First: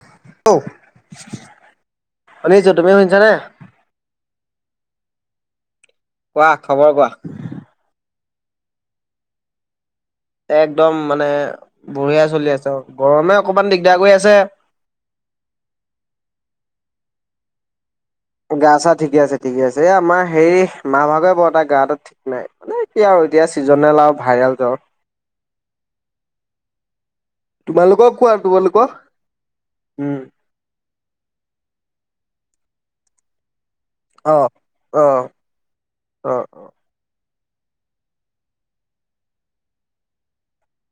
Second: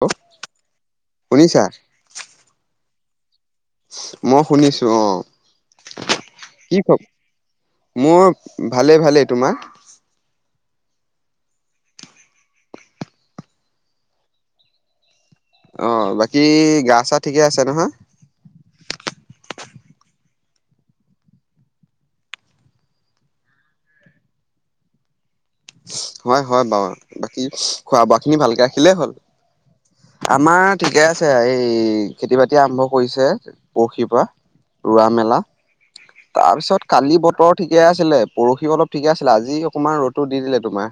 Hello ও, শুনিছা? শুনিছোঁ। তুমি শুনিছানে? মই শুনিছো অ। কোৱা, কি খ খবৰ কোৱা? মোৰ ভালে-ভালেই তোমাৰ একদম মানে বঢ়িয়া চলি আছে, অ'গৰমে অকমান দিগদাৰ কৰি আছে। অ, বাকী গা-চা ঠিকে আছে নহয়? গা-চা ঠিকে আছে, ঠিকে আছে। এ আমাৰ হেৰি মাৰ ভাগৰে বৰ এটা গাটো ঠিক নাই। এ কি আৰু এতিয়া, ছিজনেল আৰু ভাইৰেল জ্বৰ। হয়-হয় বাৰু, বাকী তোমালোকৰ খোৱা-বোৱা কোৱা খিনি ভালকে তোমালোকৰ ৰাখিলেই হ'ল। উম আমাৰ ঠিকে আছে, এই খেতি-বাতি আৰম্ভ কৰিছে। পৰহি পৰা, অ অ ৰোৱা-মেলা। অ অ তাৰপিছত কালি বতৰ ঠিকে আছিলে, পৰহিও অলপ ঠিকে আছিলে। আজি অকণমান ৰ'দ তো দি দিলে তোমাৰ।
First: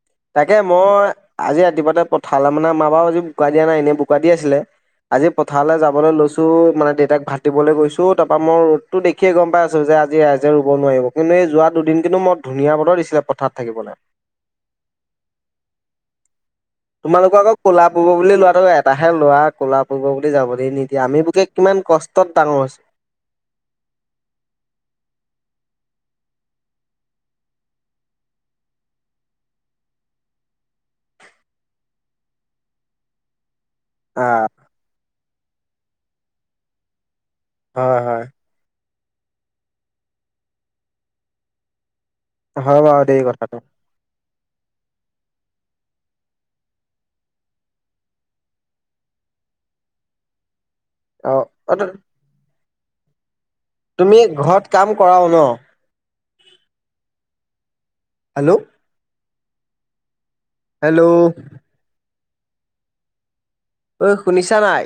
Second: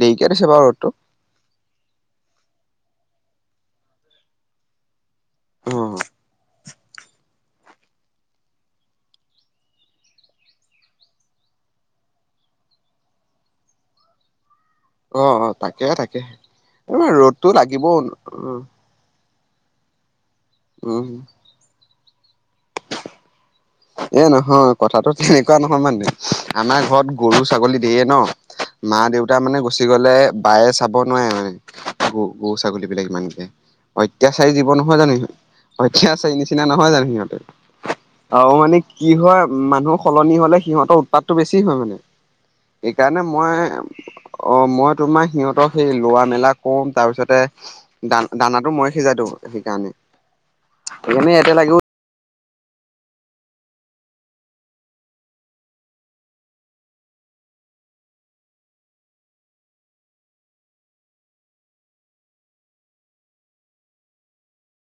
দেৰিকে দিছে তাকে বাৰু ৰ'দটো। মই আজি ৰাতিপুৱাতে পঠালে মানে আমাৰ বাওঁ আজি বোকা দিয়া নাই, এনেই বোকা দি আছিলে। আজি পথাৰলে অ' যাবলৈ লৈছো মানে দেউতাক ভাত দিবলৈ গৈছোঁ, তাৰ পৰা মই ৰ'দতো দেখিয়ে গম পাই আছো যে, আজি ৰাইজে ৰুব নোৱাৰিব। কিন্তু এই যোৱা দুদিন কিন্তু মই ধুনীয়া বতৰ দিছিলে, পথাৰত থাকিবলে। অ-অ, তাকেহে তাকে। তোমালোকৰ ৰ'দটো আক লাগিব। ক'লা পৰিব বুলি উম, ল'ৰাটো যে ইয়াত এটাহে ল'ৰা ক'লা পৰিব বুলি যাবলে নিদিয়ে। উম। আমি বোৰকে কিমান কষ্টত ডাঙৰ হৈছো। এ নহয় কথাটো তেনেকুৱা নহয় মানে, আমাৰ ঘৰত গৰু, ছাগলী ধেইৰ ন। মা-দেউতা মানে গুচি গ'লে, বায়ে চাব নোৱাৰে মানে। গ গৰু, ছাগলী বিলাক ইমানকে। আহ অত্যাচাৰী জীৱ নহয় জানো সিহঁত, অত্যাচাৰীৰ নিচিনা নহয় জানো সিহঁতে। হয়-হয়। আৰু মানে কি হয়, মানুহ সলনি হ'লে সিহঁতৰ উৎপাতটো বেছি হয় মানে। হয় বাৰু দেই সেইকাৰণে কথাটো মই অ' মই তোমাৰ সিহঁতক সেই লোৱা-মেলা কও, তাৰপিছতে দানা-দানাটো মই সিজাই দিওঁ সেইকাৰণে, অ সেইকাৰণে ইয়াতে অ লাগো। তুমি ঘৰত কাম কৰাও ন? হেল্ল' হেল্ল' ঐ শুনিছা নাই?